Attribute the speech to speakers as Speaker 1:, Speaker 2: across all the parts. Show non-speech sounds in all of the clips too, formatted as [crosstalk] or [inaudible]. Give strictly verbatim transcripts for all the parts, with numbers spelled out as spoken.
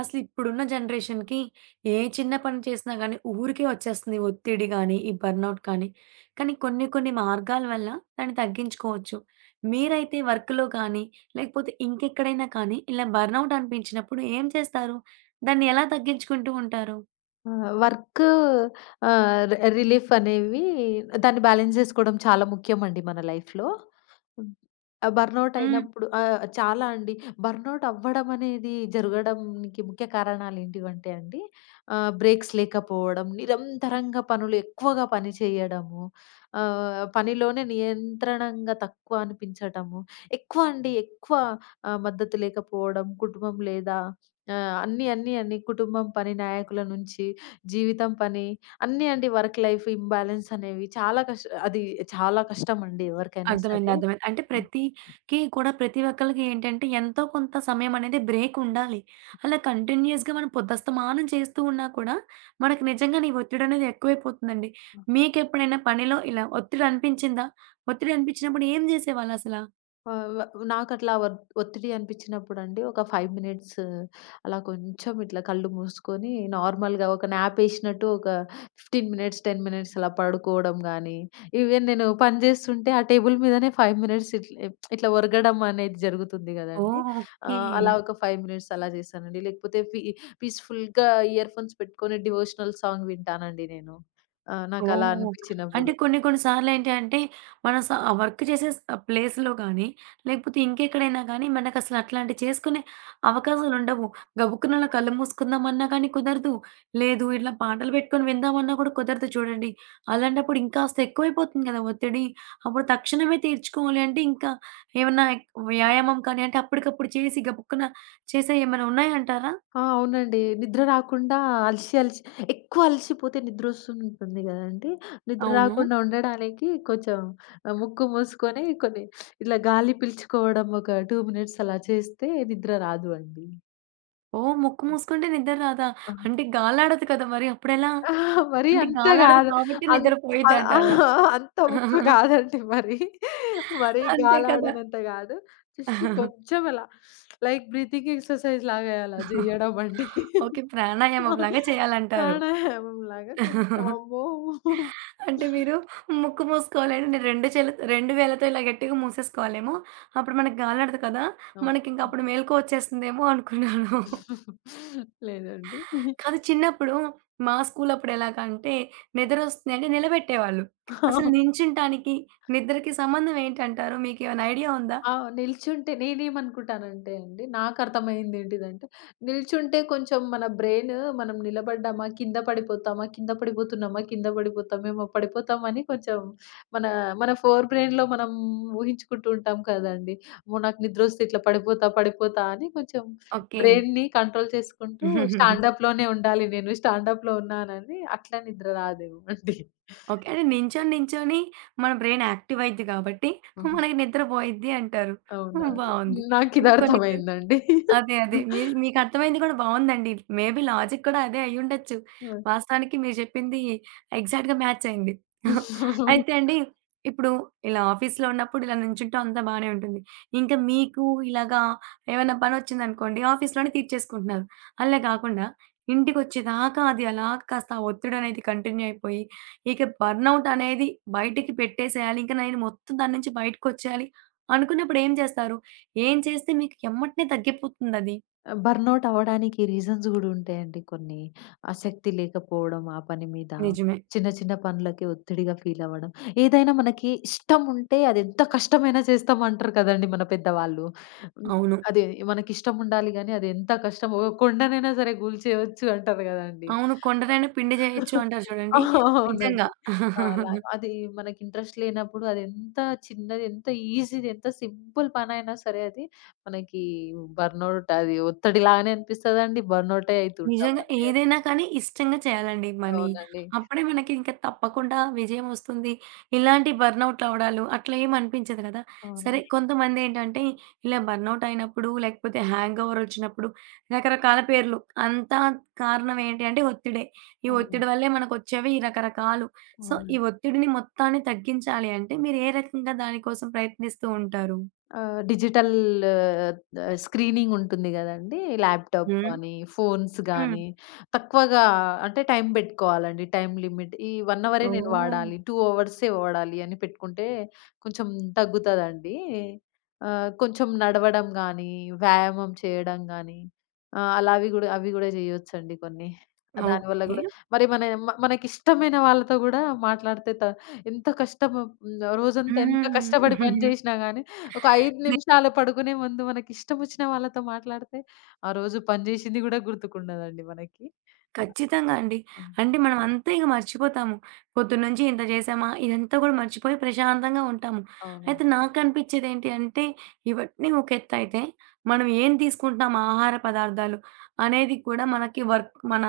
Speaker 1: అసలిప్పుడున్న జనరేషన్‌కి ఏ చిన్న పని చేసినా గాని ఊరికే వచ్చేస్తుంది. ఒత్తిడి గాని, ఈ బర్న్‌ఔట్ కానీ. కానీ కొన్ని కొన్ని మార్గాల వల్ల దాన్ని తగ్గించుకోవచ్చు. మీరైతే వర్క్‌లో కానీ, లేకపోతే ఇంకెక్కడైనా కానీ ఇలా బర్న్‌ఔట్ అనిపించినప్పుడు ఏం చేస్తారు? దాన్ని ఎలా తగ్గించుకుంటూ ఉంటారు?
Speaker 2: ఆ! వర్కు ఆహ్, రి రిలీఫ్ అనేవి దాన్ని బ్యాలెన్స్ జేసుకోవడం చాలా ముఖ్యమండి మన లైఫ్‌లో. హ్మ్. ఆ బర్నౌట్
Speaker 1: హ్మ్.
Speaker 2: అయినప్పుడు ఆహ్, చాలా అండి. బర్నౌట్ అవ్వడం అనేది జరగడానికి ముఖ్య కారణాలేంటివంటే అండి, ఆహ్, బ్రేక్స్ లేకపోవడం, నిరంతరంగా పనులు ఎక్కువగా పని చేయడము, ఆహ్, పనిలోనే నియంత్రణంగా తక్కువ అనిపించటము, ఎక్కువ అండి ఎక్కువ ఆహ్, మద్దతు లేకపోవడం, కుటుంబం లేదా ఆహ్, అన్నీ, అన్నీ, అన్నీ కుటుంబం పని నాయకుల నుంచి జీవితం పని అన్నీ అండి. వర్క్ లైఫ్ ఇంబాలన్స్ అనేవి చాలా కష్ అది చాలా కష్టమండి ఎవరికైనా
Speaker 1: అర్థమైంది,
Speaker 2: సరే.
Speaker 1: అర్థమైంది. అంటే
Speaker 2: ఆ!
Speaker 1: ప్రతికి కూడా ప్రతి ఒక్కళ్ళకి ఏంటంటే ఎంతో కొంత సమయం అనేది బ్రేక్ ఉండాలి. అలా కంటిన్యూయస్‌గా మనం పొద్దస్తమానం చేస్తూ ఉన్నా కూడా మనకు నిజంగానే ఈ ఒత్తిడనేది ఎక్కువైపోతుందండి. మీకెప్పుడైనా పనిలో ఇలా ఒత్తిడి అనిపించిందా? ఒత్తిడి అనిపించినప్పుడు ఏం జేసేవాళ్ళసలా?
Speaker 2: ఆహ్, వ నాకట్లా వద్ ఒత్తిడి అనిపించినప్పుడండి, ఒక ఐదు మినిట్స్ అలా కొంచెం ఇట్లా కళ్ళు మూసుకొని నార్మల్‌గా ఒక న్యాపేసినట్టు ఒక పదిహేను మినిట్స్, పది మినిట్స్ అలా పడుకోవడం గానీ, ఈవెన్ నేను పని జేస్తుంటే ఆ టేబుల్ మీదనే ఐదు మినిట్స్ ఇట్లా ఇట్లా ఒరగడం అనేది జరుగుతుంది గదండీ!
Speaker 1: ఓహ్, ఓకే.
Speaker 2: ఆహ్, అలా ఒక ఐదు మినిట్స్ అలా చేశానండి. లేకపోతే పీ పీస్‌ఫుల్‌గా ఇయర్ ఫోన్స్ పెట్టుకొని డివోషనల్ సాంగ్ వింటానండి నేను. ఆహ్, నాకలా
Speaker 1: ఓహ్, అంటే
Speaker 2: అనిపించినప్పుడు.
Speaker 1: కొన్ని కొన్ని సార్లేంటి అంటే, మన స వర్క్ చేసే స్ ప్లేస్‌లో గానీ, లేకపోతే ఇంకెక్కడైనా గానీ, మనకసలు అట్లాంటివి చేసుకునే అవకాశాలుండవు. గబుక్కున అలా కళ్ళు మూసుకుందామన్నా కానీ కుదరదు. లేదు ఇట్లా పాటలు పెట్టుకొని విందామన్నా కూడా కుదరదు చూడండి. అలాంటప్పుడు ఇంకాస్త ఎక్కువైపోతుంది కదా ఒత్తిడి. అప్పుడు తక్షణమే తీర్చుకోవాలి అంటే, ఇంకా ఏమన్నా ఎక్
Speaker 2: వ్యాయామం?
Speaker 1: వ్యాయామం కానీ అంటే, అప్పటికప్పుడు చేసి గబుక్కున చేసేయి ఏమైనా ఉన్నాయంటారా?
Speaker 2: ఆ, అవునండి. నిద్ర రాకుండా అలిసి, అలిసి ఎక్కువ అలిసిపోతే నిద్రొస్తుంటుంది గదండీ! నిద్ర
Speaker 1: అవును.
Speaker 2: రాకుండా ఉండడానికి కొంచెం ఆహ్, ముక్కు మూసుకొని కొన్ని ఇలా గాలి పీల్చుకోవడం ఒక రెండు మినిట్స్ అలా చేస్తే నిద్ర రాదు అండి.
Speaker 1: ఓహ్, ముక్కు మూసుకుంటే నిద్ర రాదా?
Speaker 2: ఆ!
Speaker 1: అంటే గాలాడదు కదా! మరి అప్పుడెలా?
Speaker 2: అహా! మరి
Speaker 1: అంటే
Speaker 2: అంత
Speaker 1: గాలాడదు
Speaker 2: గాదు.
Speaker 1: కాబట్టి
Speaker 2: అంత ఆహ్,
Speaker 1: నిద్రపోయిద్దంటారా?
Speaker 2: అహా! అంత ఉప్పు కాదండి మరి. మరీ
Speaker 1: అంతే కదా!
Speaker 2: గాలాడనంత గాదు. జస్ట్ కొంచెం అలా లైక్ బ్రీతింగ్ ఎక్సర్‌సైజ్ లాగా అలా జేయడం అండి.
Speaker 1: ఓకే. ప్రాణాయామంలాగా చేయాలంటారు.
Speaker 2: ప్రాణాయామంలాగా కొంచెం అమ్మో!
Speaker 1: అంటే మీరు ముక్కు మూసుకోవాలంటే నేను రెండు చేల రెండు వేళ్ళతో ఇలా గట్టిగా మూసేసుకోవాలేమో! అప్పుడు మనకు గాలాడదు కదా! మనకింక
Speaker 2: అవును.
Speaker 1: అప్పుడు మెలుకువ వచ్చేస్తుందేమో అనుకున్నాను.
Speaker 2: [laughs] లేదండి.
Speaker 1: కాదు, చిన్నప్పుడు మా స్కూలప్పుడు ఎలాగంటే నిద్రొస్తుందంటే నిలబెట్టేవాళ్ళు. అసలు నించుంటానికి, నిద్రకి సంబంధం ఏంటంటారు? మీకేమైనా ఐడియా ఉందా?
Speaker 2: ఆ! నిల్చుంటే నేనేమనుకుంటానంటే అండి, నాకర్థమైందేంటిదంటే, నిల్చుంటే కొంచెం మన బ్రెయిన్ మనం నిలబడ్డామా, కింద పడిపోతామా, కింద పడిపోతున్నామా, కింద పడిపోతామేమో, పడిపోతామని కొంచెం మన మన ఫోర్ బ్రెయిన్‌లో మనం ఊహించుకుంటూ ఉంటాం కదండీ! అమ్మో! నాకు నిద్రొస్తే ఇట్లా పడిపోతా, పడిపోతా అని కొంచెం బ్రెయిన్‌ని కంట్రోల్ చేసుకుంటూ
Speaker 1: ఓకే.
Speaker 2: స్టాండప్‌లోనే ఉండాలి నేను, స్టాండప్‌లో ఉన్నానని అట్లా నిద్ర రాదేమో అండి.
Speaker 1: ఓకే. అంటే నించొని, నించొని మన బ్రెయిన్ యాక్టివ్ అయిద్ది కాబట్టి
Speaker 2: అవును.
Speaker 1: మనకి నిద్ర పోయిద్ది అంటారు. హ్మ్.
Speaker 2: అవునండి.
Speaker 1: బావుంది. అంటే కొన్ని కొ
Speaker 2: నాకిదర్థమైందండి.
Speaker 1: అదే, అదే. మీ మీకర్థమైంది కూడా బావుందండి. మే బీ లాజిక్ కూడా అదే అయ్యుండొచ్చు.
Speaker 2: ఆ!
Speaker 1: వాస్తవానికి మీరు చెప్పింది ఎగ్జాక్ట్‌గా మ్యాచ్ అయింది. అయితే
Speaker 2: [laughs]
Speaker 1: అండి, ఇప్పుడు ఇలా ఆఫీస్‌లో ఉన్నప్పుడు ఇలా నుంచుంటే అంతా బానే ఉంటుంది. ఇంకా మీకు ఇలాగా ఏమైనా పనొచ్చిందనుకోండి, ఆఫీస్‌లోనే తీర్చేసుకుంటున్నారు. అలా కాకుండా ఇంటికొచ్చేదాకా అది అలా కాస్త ఆ ఒత్తిడనేది కంటిన్యూ అయిపోయి ఇక బర్నౌట్ అనేది బయటికి పెట్టేసేయాలి. ఇంక నేను మొత్తం దాని నుంచి బయటకొచ్చేయాలి అనుకున్నప్పుడు ఏం చేస్తారు? ఏం చేస్తే మీకు ఎమ్మటనే తగ్గిపోతుందది.
Speaker 2: ఆహ్, బర్న్‌ఔట్ అవ్వడానికి రీజన్స్ గూడా ఉంటాయండి కొన్ని. ఆసక్తి లేకపోవడం ఆ పని మీద,
Speaker 1: నిజమే.
Speaker 2: చిన్న చిన్న పనులకి ఒత్తిడిగా ఫీల్ అవ్వడం. ఏదైనా మనకి ఇష్టం ఉంటే అది ఎంత కష్టమైనా చేస్తాం అంటారు కదండీ మన పెద్దవాళ్ళు. హ్మ్.
Speaker 1: అవును.
Speaker 2: అదే, మనకి ఇష్టం ఉండాలి గానీ అది ఎంత కష్టమో, ఒక కొండనైనా సరే కూల్చేయొచ్చు అంటారు గదండీ.
Speaker 1: అవును.
Speaker 2: ఆ!
Speaker 1: కొండనైనా పిండి జేయొచ్చు అంటారు
Speaker 2: [laughs]
Speaker 1: చూడండి. నిజంగా.
Speaker 2: అవునండి. అలా అది మనకి ఇంట్రెస్ట్ లేనప్పుడు అది ఎంత చిన్నది, ఎంత ఈజీది, ఎంత సింపుల్ పనైనా సరే అది మనకి బర్న్‌ఔట్ అది ఒత్తిడిలాగానే అనిపిస్తదండి. బర్న్‌ఔటే
Speaker 1: నిజంగా
Speaker 2: అయితుంటామండి అది.
Speaker 1: ఏదైనా కానీ ఇష్టంగా చేయాలండి మనీ.
Speaker 2: అవునండి.
Speaker 1: అప్పుడే మనకి ఇంకా తప్పకుండా విజయం వస్తుంది. ఇలాంటి బర్న్‌ఔట్ అవ్వడాలు అట్లా ఏమి అనిపించదు కదా! సరే,
Speaker 2: అవును.
Speaker 1: కొంతమందేంటంటే ఇలా బర్న్‌ఔట్ అయినప్పుడు లేకపోతే హ్యాంగోవర్ వచ్చినప్పుడు రకరకాల పేర్లు. అంతా కారణం ఏంటి అంటే ఒత్తిడే. ఈ
Speaker 2: అవును.
Speaker 1: ఒత్తిడి వల్లే మనకొచ్చేవి రకరకాలు. సో, ఈ
Speaker 2: అవునండి.
Speaker 1: ఒత్తిడిని మొత్తాన్ని తగ్గించాలి అంటే మీరు ఏ రకంగా దానికోసం ప్రయత్నిస్తూ ఉంటారు?
Speaker 2: ఆహ్, డిజిటల్ ఆహ్, స్క్రీనింగ్ ఉంటుంది గదండీ! ల్యాప్‌టాప్
Speaker 1: హ్మ్.
Speaker 2: కానీ, ఫోన్స్
Speaker 1: హ్మ్.
Speaker 2: గానీ, తక్కువగా అంటే టైం బెట్టుకోవాలండి. Time limit. ఈ ఒక అవరే నేను
Speaker 1: ఓహ్,
Speaker 2: వాడాలి, రెండు అవర్సే వాడాలి అని పెట్టుకుంటే కొంచెం తగ్గుతదండి. ఆహ్, కొంచెం నడవడం గానీ, వ్యాయామం చేయడం గానీ, ఆహ్, అలా అవి గూడా అవి గూడా జేయొచ్చండి కొన్ని. దానివల్ల
Speaker 1: ఓకే.
Speaker 2: గూడా మరి మన మ మనకిష్టమైన వాళ్ళతో గూడా మాట్లాడితే త ఎంత కష్టం. హ్మ్. రోజంతా ఎంత
Speaker 1: హ్మ్.
Speaker 2: కష్టపడి పని
Speaker 1: [laughs]
Speaker 2: జేషినా గానీ ఒక ఐదు నిమిషాలు పడుకునే ముందు మనకిష్టమొచ్చిన వాళ్ళతో మాట్లాడితే, ఆ రోజు పని జేసింది గూడా గుర్తుకుండదండి మనకి.
Speaker 1: ఖచ్చితంగా అండి.
Speaker 2: అవును.
Speaker 1: అంటే మనం అంతా ఇక మర్చిపోతాము. పొద్దున్నుంచి ఇంత చేశామా? ఇదంతా కూడా మర్చిపోయి ప్రశాంతంగా ఉంటాము.
Speaker 2: అవునండి.
Speaker 1: అయితే నాకనిపించేదేంటి అంటే, ఇవన్నీ ఒక ఎత్తయితే, మనం ఏం తీసుకుంటున్నాం ఆహార పదార్థాలు అనేది కూడా మనకి వర్క్ మన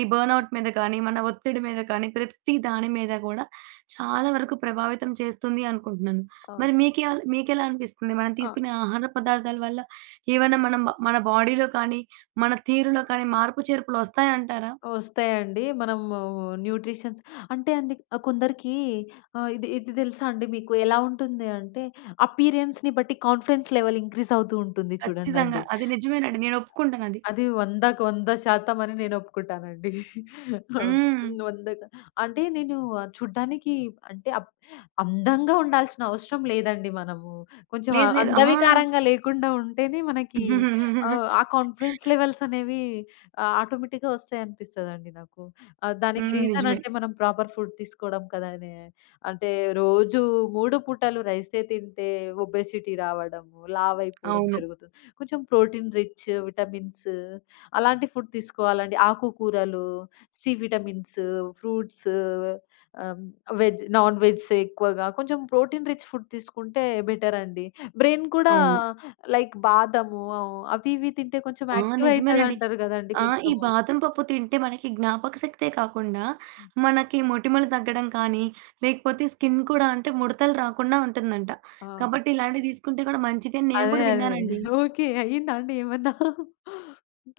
Speaker 1: ఈ బర్న్‌ఔట్ మీద కానీ, మన ఒత్తిడి మీద కానీ, ప్రతి దాని మీద కూడా చాలా వరకు ప్రభావితం చేస్తుంది అనుకుంటున్నాను.
Speaker 2: అవును.
Speaker 1: మరి మీకేల్ మీకెలా అనిపిస్తుంది? మనం
Speaker 2: ఆ!
Speaker 1: తీసుకునే ఆహార పదార్థాల వల్ల ఏవైనా మనం మన బాడీలో కానీ, మన తీరులో కానీ మార్పు చేర్పులు ఒస్తాయంటారా?
Speaker 2: ఒస్తాయండి. మనము న్యూట్రిషన్స్ అంటే అండి ఆహ్, కొందరికి ఆహ్, ఇది ఇది తెలుసా అండి మీకు? ఎలా ఉంటుంది అంటే, అపియరెన్స్‌ని బట్టి కాన్ఫిడెన్స్ లెవెల్ ఇంక్రీజ్ అవుతూ ఉంటుంది
Speaker 1: ఖచ్చితంగా.
Speaker 2: చూడండండి.
Speaker 1: అది నిజమేనండి. నేను ఒప్పుకుంటానది.
Speaker 2: అది 100కి నూరు శాతం అని నేను ఒప్పుకుంటానండి. హ్మ్.
Speaker 1: హ్మ్.
Speaker 2: నూరు అంటే నేను చూడ్డానికి అంటే అప్ అందంగా ఉండాల్సిన అవసరం లేదండి మనము. కొంచెం
Speaker 1: లేదు,
Speaker 2: ఆహ్,
Speaker 1: లేదు. ఆ!
Speaker 2: అందవికారంగా లేకుండా ఉంటేనే మనకి ఆహ్,
Speaker 1: [laughs]
Speaker 2: ఆ కాన్ఫిడెన్స్ లెవెల్స్ అనేవి ఆహ్, ఆటోమేటిక్‌గా వస్తాయనిపిస్తదండి నాకు. ఆహ్, దానికి
Speaker 1: హ్మ్.
Speaker 2: రీజన్
Speaker 1: నిజమే.
Speaker 2: అంటే మనం ప్రాపర్ ఫుడ్ తీసుకోవడం కదండీ. అంటే రోజు మూడు పూటలు రైసే తింటే ఒబెసిటీ రావడము, లావైపోవడం
Speaker 1: అవును.
Speaker 2: జరుగుతుంది. కొంచెం ప్రోటీన్ రిచ్, విటమిన్స్ అలాంటి ఫుడ్ తీసుకోవాలండి. ఆకుకూరలు, సి విటమిన్స్, ఫ్రూట్స్, ఆహ్, వెజ్, నాన్ వెజ్, ఎక్కువగా కొంచెం ప్రోటీన్ రిచ్ ఫుడ్ తీసుకుంటే బెటర్ అండి. బ్రెయిన్ కూడా
Speaker 1: అవును.
Speaker 2: లైక్ బాదము అవి ఇవి తింటే కొంచెం
Speaker 1: ఆ!
Speaker 2: యాక్టివ్
Speaker 1: నిజమేనండి.
Speaker 2: అయితదంటారు గదండీ!
Speaker 1: ఆ! ఈ
Speaker 2: కొంచెము.
Speaker 1: బాదం పప్పు తింటే మనకి జ్ఞాపక శక్తే కాకుండా, మనకి మొటిమలు తగ్గడం కానీ, లేకపోతే స్కిన్ కూడా, అంటే ముడతలు రాకుండా ఉంటుందంట.
Speaker 2: ఆ!
Speaker 1: కాబట్టి ఇలాంటివి తీసుకుంటే కూడా మంచిదని నేను
Speaker 2: అదే
Speaker 1: కూడా
Speaker 2: అదే.
Speaker 1: విన్నానండి.
Speaker 2: ఓకే. అయిందా అండి ఏమన్నా?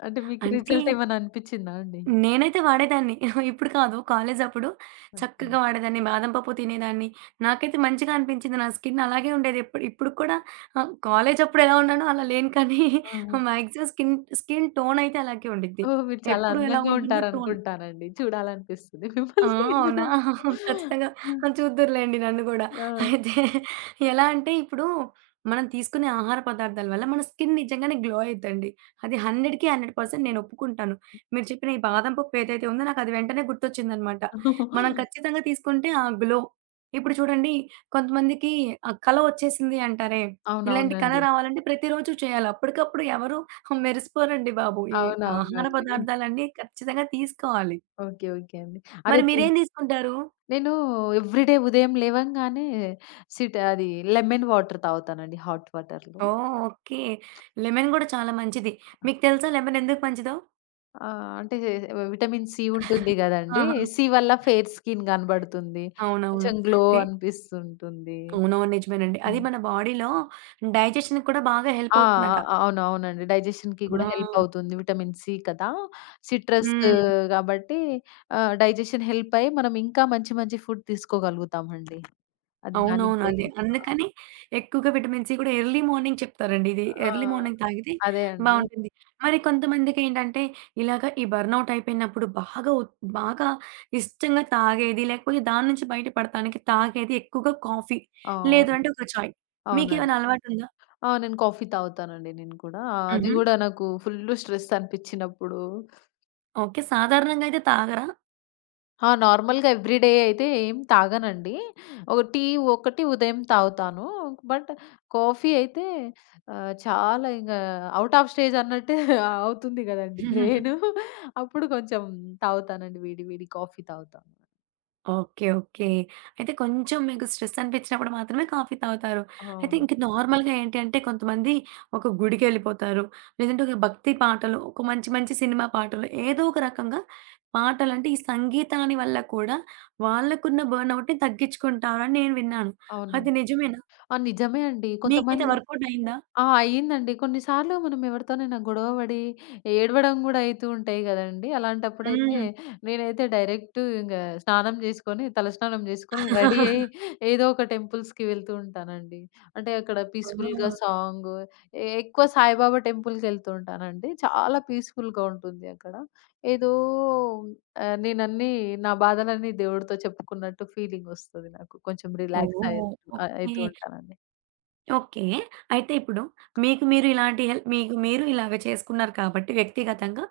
Speaker 2: అంటే మీకు
Speaker 1: అంటే,
Speaker 2: రిజల్ట్ ఏమన్నా అనిపిచ్చిందా అండి?
Speaker 1: నేనైతే వాడేదాన్ని. [laughs] ఇప్పుడు కాదు. కాలేజప్పుడు
Speaker 2: ఓకే.
Speaker 1: చక్కగా వాడేదాన్ని. బాదం పప్పు తినేదాన్ని. నాకైతే మంచిగా అనిపించింది. నా స్కిన్ అలాగే ఉండేది. ఇప్పుడు ఇప్పుడు కూడా ఆహ్, కాలేజప్పుడు ఎలా ఉన్నానో అలా లేను కానీ,
Speaker 2: ఆ!
Speaker 1: [laughs] మాక్సిమం స్కిన్, స్కిన్ టోనయితే అలాగే ఉండిద్ది.
Speaker 2: ఓహ్! మీరు చాలా
Speaker 1: ఎప్పుడు ఎలా
Speaker 2: అందంగా
Speaker 1: ఉంటుందో టోన్.
Speaker 2: ఉంటారనుకుంటానండి. చూడాలనిపిస్తుంది
Speaker 1: ఆ!
Speaker 2: మిమ్మల్ని.
Speaker 1: అవునా? ఖచ్చితంగా. ఆ! చూద్దురులేండి నన్ను గూడా.
Speaker 2: ఆ!
Speaker 1: అయితే, ఎలా అంటే ఇప్పుడు మనం తీసుకునే ఆహార పదార్థాల వల్ల మన స్కిన్ నిజంగానే గ్లో అయిద్దండి. అది వందకి వంద శాతం నేను ఒప్పుకుంటాను. మీరు చెప్పిన ఈ బాదం పప్పు ఏదైతే ఉందో నాకది వెంటనే గుర్తొచ్చిందనమాట. మనం ఖచ్చితంగా తీసుకుంటే ఆ గ్లో ఇప్పుడు చూడండి, కొంతమందికి ఆ కళ ఒచ్చేసింది అంటారే! ఇలాంటి కళ
Speaker 2: అవునవునండి.
Speaker 1: రావాలంటే ప్రతిరోజు చేయాలి. అప్పటికప్పుడు ఎవరు మెరిసిపోరండి బాబు. ఈ ఆహార
Speaker 2: అవునవునండి.
Speaker 1: పదార్థాలన్నీ ఖచ్చితంగా తీసుకోవాలి.
Speaker 2: ఓకే. ఓకే అండి. అదే
Speaker 1: మరి
Speaker 2: తి
Speaker 1: మీరేం తీసుకుంటారు?
Speaker 2: నేను ఎవ్రి డే ఉదయం లేవంగానే సిట్ అది లెమన్ వాటర్ తాగుతానండి హాట్ వాటర్‌లో.
Speaker 1: ఓహ్, ఓకే. లెమన్ గూడా చాలా మంచిది. మీకు తెలుసా లెమన్ ఎందుకు మంచిదో?
Speaker 2: ఆ! అంటే విటమిన్ సి ఉంటుంది గదండీ!
Speaker 1: ఆహా!
Speaker 2: సి వల్ల ఫెయిర్ స్కిన్ కనబడుతుంది.
Speaker 1: అవునవును.
Speaker 2: కొంచెం గ్లో
Speaker 1: ఫే
Speaker 2: అనిపిస్తుంటుంది.
Speaker 1: అవునవును. నిజమేనండి. అది మన బాడీలో డైజెషన్‌కి కూడా బాగా హెల్ప్
Speaker 2: ఆ!
Speaker 1: అవుతుందట.
Speaker 2: ఆ! అవును. అవునండి. డైజెషన్‌కి గూడా
Speaker 1: ఆ!
Speaker 2: హెల్ప్ అవుతుంది. విటమిన్ సి కదా! సిట్రస్
Speaker 1: హ్మ్.
Speaker 2: గాబట్టి ఆహ్, డైజెషన్ హెల్ప్ అయ్యి మనం ఇంకా మంచి మంచి ఫుడ్ తీసుకోగలుగుతామండి. అది దానికి
Speaker 1: అవునవును.
Speaker 2: గూడా
Speaker 1: అదే.
Speaker 2: హెల్ప్.
Speaker 1: అందుకని ఎక్కువగా విటమిన్ సి కూడా ఎర్లీ మార్నింగ్ చెప్తారండి. ఇది
Speaker 2: ఆ!
Speaker 1: ఎర్లీ మార్నింగ్ తాగితే
Speaker 2: అదే అండి.
Speaker 1: బావుంటుంది. మరి కొంతమందికేంటంటే ఇలాగ ఈ బర్న్‌ఔట్ అయిపోయినప్పుడు బాగా ఒత్ బాగా ఇష్టంగా తాగేది, లేకపోతే దాని నుంచి బయటపడటానికి తాగేది ఎక్కువగా కాఫీ. లేదు
Speaker 2: అవును.
Speaker 1: అంటే ఒక చాయ్.
Speaker 2: అవునండి.
Speaker 1: మీకేమైనా అలవాటుందా?
Speaker 2: ఆ! నేను కాఫీ తాగుతానండి నేను కూడా. అది
Speaker 1: హుహు.
Speaker 2: గూడా నాకు ఫుల్లు స్ట్రెస్ అనిపిచ్చినప్పుడు.
Speaker 1: ఓకే. సాధారణంగా అయితే తాగరా?
Speaker 2: ఆ! నార్మల్‌గా ఎవ్రీ డే అయితే ఏం తాగనండి. ఒక టీ ఒకటి ఉదయం తాగుతాను. బట్ కాఫీ అయితే ఆహ్, చాలా ఇంగ ఔట్ ఆఫ్ స్టేజ్ అన్నట్టే అవుతుంది గదండీ బ్రెయిను. అప్పుడు కొంచెం తాగుతానండి, వేడి వేడి కాఫీ తాగుతాను.
Speaker 1: ఓకే. ఓకే. అయితే కొంచెం మీకు స్ట్రెస్ అనిపించినప్పుడు మాత్రమే కాఫీ తాగుతారు. అయితే
Speaker 2: అవును.
Speaker 1: ఇంక నార్మల్‌గా ఏంటి అంటే కొంతమంది ఒక గుడికెళ్ళిపోతారు. లేదంటే ఒక భక్తి పాటలు, ఒక మంచి మంచి సినిమా పాటలు ఏదో ఒక రకంగా, పాటలంటే ఈ సంగీతాన్ని వల్ల కూడా వాళ్ళకున్న బర్న్ ఔట్‌ని తగ్గించుకుంటారని నేను విన్నాను. అది
Speaker 2: అవునండి.
Speaker 1: నిజమేనా?
Speaker 2: ఆ! నిజమే అండి.
Speaker 1: మీకైతే
Speaker 2: కొంతమంది.
Speaker 1: వర్కౌట్ అయిందా?
Speaker 2: ఆ! అయిందండి. కొన్ని సార్లు మనం ఎవరితోనైనా గొడవ పడి, ఏడవడం గూడా అయితూ ఉంటాయి గదండీ! అలాంటప్పుడైతే
Speaker 1: హ్మ్.
Speaker 2: నేనైతే డైరెక్ట్ ఇంగ స్నానం జేసుకొని, తలస్నానం జేసుకొని, రెడీ అయ్యి ఏదో ఒక టెంపుల్స్‌కి వెళ్తూ ఉంటానండి. అంటే అక్కడ పీస్‌ఫుల్‌గా
Speaker 1: ఓహ్!
Speaker 2: సాంగు ఎ ఎక్కువ సాయిబాబా టెంపుల్‌కెళ్తూ ఉంటానండి. చాలా పీస్‌ఫుల్‌గా ఉంటుంది అక్కడ. ఏదో ఆహ్, నేనన్నీ నా బాధలన్నీ దేవుడితో చెప్పుకున్నట్టు ఫీలింగొస్తది నాకు. కొంచెం రిలాక్స్ అయి
Speaker 1: ఓహ్,
Speaker 2: ఆహ్,
Speaker 1: ఓకే.
Speaker 2: అయితూ ఉంటానండి.
Speaker 1: ఓకే. అయితే ఇప్పుడు మీకు మీరు ఇలాంటి హెల్ప్ మీకు మీరు ఇలాగ చేసుకున్నారు కాబట్టి వ్యక్తిగతంగా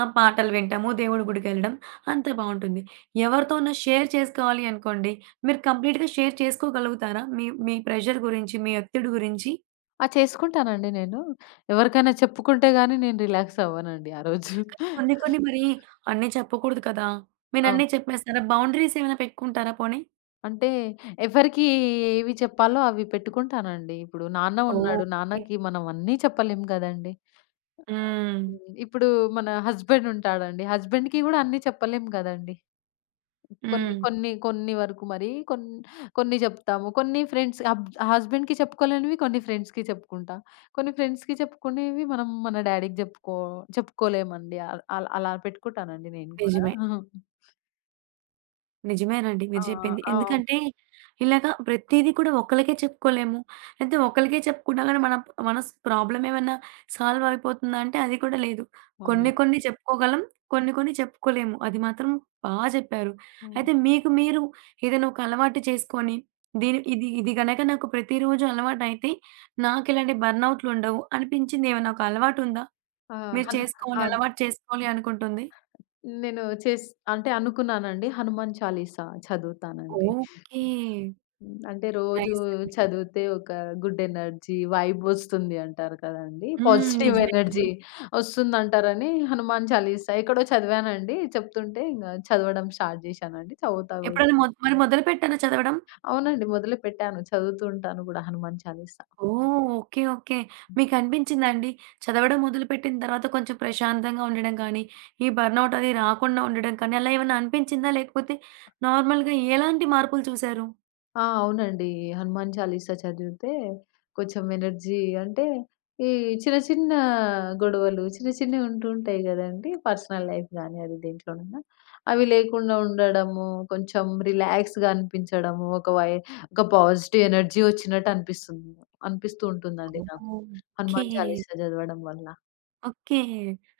Speaker 1: ఆహ్, పాటలు వింటాము, దేవుడి గుడికెళ్ళడం, అంతా బావుంటుంది. ఎవరితోనో షేర్ చేసుకోవాలి అనుకోండి, మీరు కంప్లీట్‌గా షేర్ చేసుకోగలుగుతారా? మీ మీ ప్రెషర్ గురించి, మీ ఒత్తిడి గురించి?
Speaker 2: ఆ! చేసుకుంటానండి నేను. ఎవరికైనా చెప్పుకుంటే గాని నేను రిలాక్స్ అవ్వనండి ఆ రోజు.
Speaker 1: కానీ కొన్ని కొన్ని మరి అన్నీ చెప్పకూడదు కదా! మీరన్నీ
Speaker 2: అవును.
Speaker 1: చెప్పేస్తారా? బౌండరీస్ ఏమైనా పెట్టుకుంటారా పోనీ?
Speaker 2: అంటే ఎవరికి ఏవి చెప్పాలో అవి పెట్టుకుంటానండి. ఇప్పుడు నాన్న ఉన్నాడు,
Speaker 1: ఓకే.
Speaker 2: నాన్నకి మనం అన్నీ చెప్పలేం గదండీ!
Speaker 1: హ్మ్.
Speaker 2: ఇప్పుడు మన హస్బెండ్ ఉంటాడండి, హస్బెండ్‌కి గూడా అన్నీ చెప్పలేం గదండీ! కొన్ని
Speaker 1: హ్మ్.
Speaker 2: కొన్ని కొన్ని వరకు మరి కొన్ కొన్ని చెప్తాము. కొన్ని ఫ్రెండ్స్ అబ్ హస్బెండ్‌కి చెప్పుకోలేనివి కొన్ని ఫ్రెండ్స్‌కి చెప్పుకుంటా. కొన్ని ఫ్రెండ్స్‌కి చెప్పుకునేవి మనం మన డ్యాడీకి చెప్పుకో చెప్పుకోలేమండి. అల్ అల్ అలా పెట్టుకుంటానండి నేను కూడా.
Speaker 1: నిజమే.
Speaker 2: [laughs]
Speaker 1: నిజమేనండి
Speaker 2: ఆ!
Speaker 1: మీరు చెప్పింది.
Speaker 2: ఆ! అవును.
Speaker 1: ఎందుకంటే ఇలాగ ప్రతీది కూడా ఒకళ్ళకే చెప్పుకోలేము. అయితే ఒకళ్ళకే చెప్పుకున్నా గాని మన మన ప్రాబ్లమ్ ఏమన్నా సాల్వ్ అయిపోతుందా అంటే అది కూడా లేదు. కొన్ని
Speaker 2: అవునండి.
Speaker 1: కొన్ని చెప్పుకోగలం. కొన్ని కొన్ని చెప్పుకోలేము. అది మాత్రం బా చెప్పారు.
Speaker 2: హ్మ్.
Speaker 1: అయితే మీకు మీరు ఏదైనా ఒక అలవాటు చేసుకొని దీని ఇది, ఇది గనక నాకు ప్రతిరోజు అలవాటైతే నాకిలాంటి బర్న్‌ఔట్లు ఉండవు అనిపించింది ఏమన్నా ఒక అలవాటు ఉందా?
Speaker 2: ఆ!
Speaker 1: మీరు
Speaker 2: హన్
Speaker 1: చేసుకోవాలి,
Speaker 2: ఆహ్,
Speaker 1: అలవాటు చేసుకోవాలి అనుకుంటుంది?
Speaker 2: నేను చేస్ అంటే అనుకున్నానండి. హనుమాన్ చాలీసా చదువుతానండి.
Speaker 1: ఓకే.
Speaker 2: హ్మ్. అంటే రోజు
Speaker 1: నైస్ అండి.
Speaker 2: చదివితే ఒక గుడ్ ఎనర్జీ వైబ్ వస్తుంది అంటారు కదండీ.
Speaker 1: హ్మ్.
Speaker 2: పాజిటివ్
Speaker 1: నిజమే.
Speaker 2: ఎనర్జీ
Speaker 1: నిజమే.
Speaker 2: వస్తుందంటారని 'హనుమాన్ చాలీసా' ఎక్కడో చదివానండి. చెప్తుంటే ఇంగ చదవడం స్టార్ట్ జేశానండి. చదువుతా గూడా.
Speaker 1: ఎప్పుడైనా మొ మరి మొదలుపెట్టారా చదవడం?
Speaker 2: అవునండి, మొదలుపెట్టాను. చదువుతూ ఉంటాను గూడా 'హనుమాన్ చాలీసా'.
Speaker 1: ఓహ్, ఓకే. ఓకే. మీకనిపించిందా అండి? చదవడం మొదలుపెట్టిన తర్వాత కొంచెం ప్రశాంతంగా ఉండడం కానీ, ఈ బర్న్‌ఔట్ అది రాకుండా ఉండడం కానీ, అలా ఏమన్నా అనిపించిందా? లేకపోతే నార్మల్‌గా ఎలాంటి మార్పులు చూసారు?
Speaker 2: ఆ! అవునండి. హనుమాన్ చాలీసా చదివితే కొంచెం ఎనర్జీ, అంటే ఈ చిన్న చిన్న గొడవలు, చిన్న చిన్నవి ఉంటూ ఉంటాయి గదండీ! పర్సనల్ లైఫ్ గాని అది దేంట్లోనైనా. అవి లేకుండా ఉండడము, కొంచెం రిలాక్స్‌గా అనిపించడము, ఒక వై ఒక పాజిటివ్ ఎనర్జీ వచ్చినట్టు అనిపిస్తుంది. అనిపిస్తూ ఉంటుందండి నాకు.
Speaker 1: ఓకే.
Speaker 2: హనుమాన్ చాలీసా చదవడం వల్ల.
Speaker 1: ఓకే.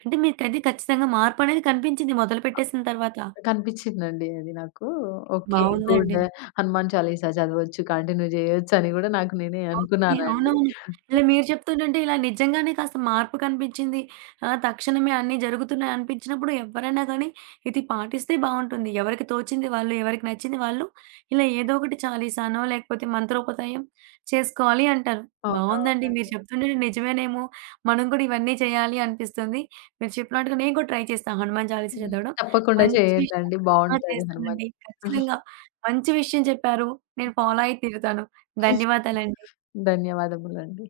Speaker 1: అంటే మీకది ఖచ్చితంగా మార్పనేది కనిపించింది మొదలుపెట్టేసిన తర్వాత.
Speaker 2: కనిపించిందండి అది నాకు. ఓకే.
Speaker 1: బావుందండి.
Speaker 2: గుడ్. హనుమాన్ చాలీసా చదవచ్చు, కంటిన్యూ జేయొచ్చని గూడా నాకు నేనే
Speaker 1: ఓకే.
Speaker 2: అనుకున్నానండి.
Speaker 1: అవునవును. ఇలా మీరు చెప్తుంటుంటే ఇలా నిజంగానే కాస్త మార్పు కనిపించింది. ఆహ్, తక్షణమే అన్నీ జరుగుతున్నాయి అనిపించినప్పుడు ఎవ్వరైనా కానీ ఇది పాటిస్తే బావుంటుంది. ఎవరికి తోచింది వాళ్ళు, ఎవరికి నచ్చింది వాళ్ళు ఇలా ఏదో ఒకటి చాలీసానో లేకపోతే మంత్రోపతాయం చేసుకోవాలి అంటారు. బావుందండి. మీరు
Speaker 2: అవునవునండి.
Speaker 1: చెప్తుంటే నిజమేనేమో! మనం కూడా ఇవన్నీ చేయాలి అనిపిస్తుంది. మీరు చెప్పినట్టుగా నేను కూడా ట్రై చేస్తా హనుమాన్ చాలీసా
Speaker 2: హ్మ్.
Speaker 1: చదవడం.
Speaker 2: తప్పకుండా
Speaker 1: మంచి విషయం.
Speaker 2: చేయండండి.
Speaker 1: ఆ!
Speaker 2: బాగుంటది హనుమాన్.
Speaker 1: చేస్తానండి.
Speaker 2: హ్మ్.
Speaker 1: ఖచ్చితంగా. మంచి విషయం చెప్పారు. నేను ఫాలో అయి తీరుతాను.
Speaker 2: [laughs]
Speaker 1: ధన్యవాదాలండి.
Speaker 2: ధన్యవాదములండి.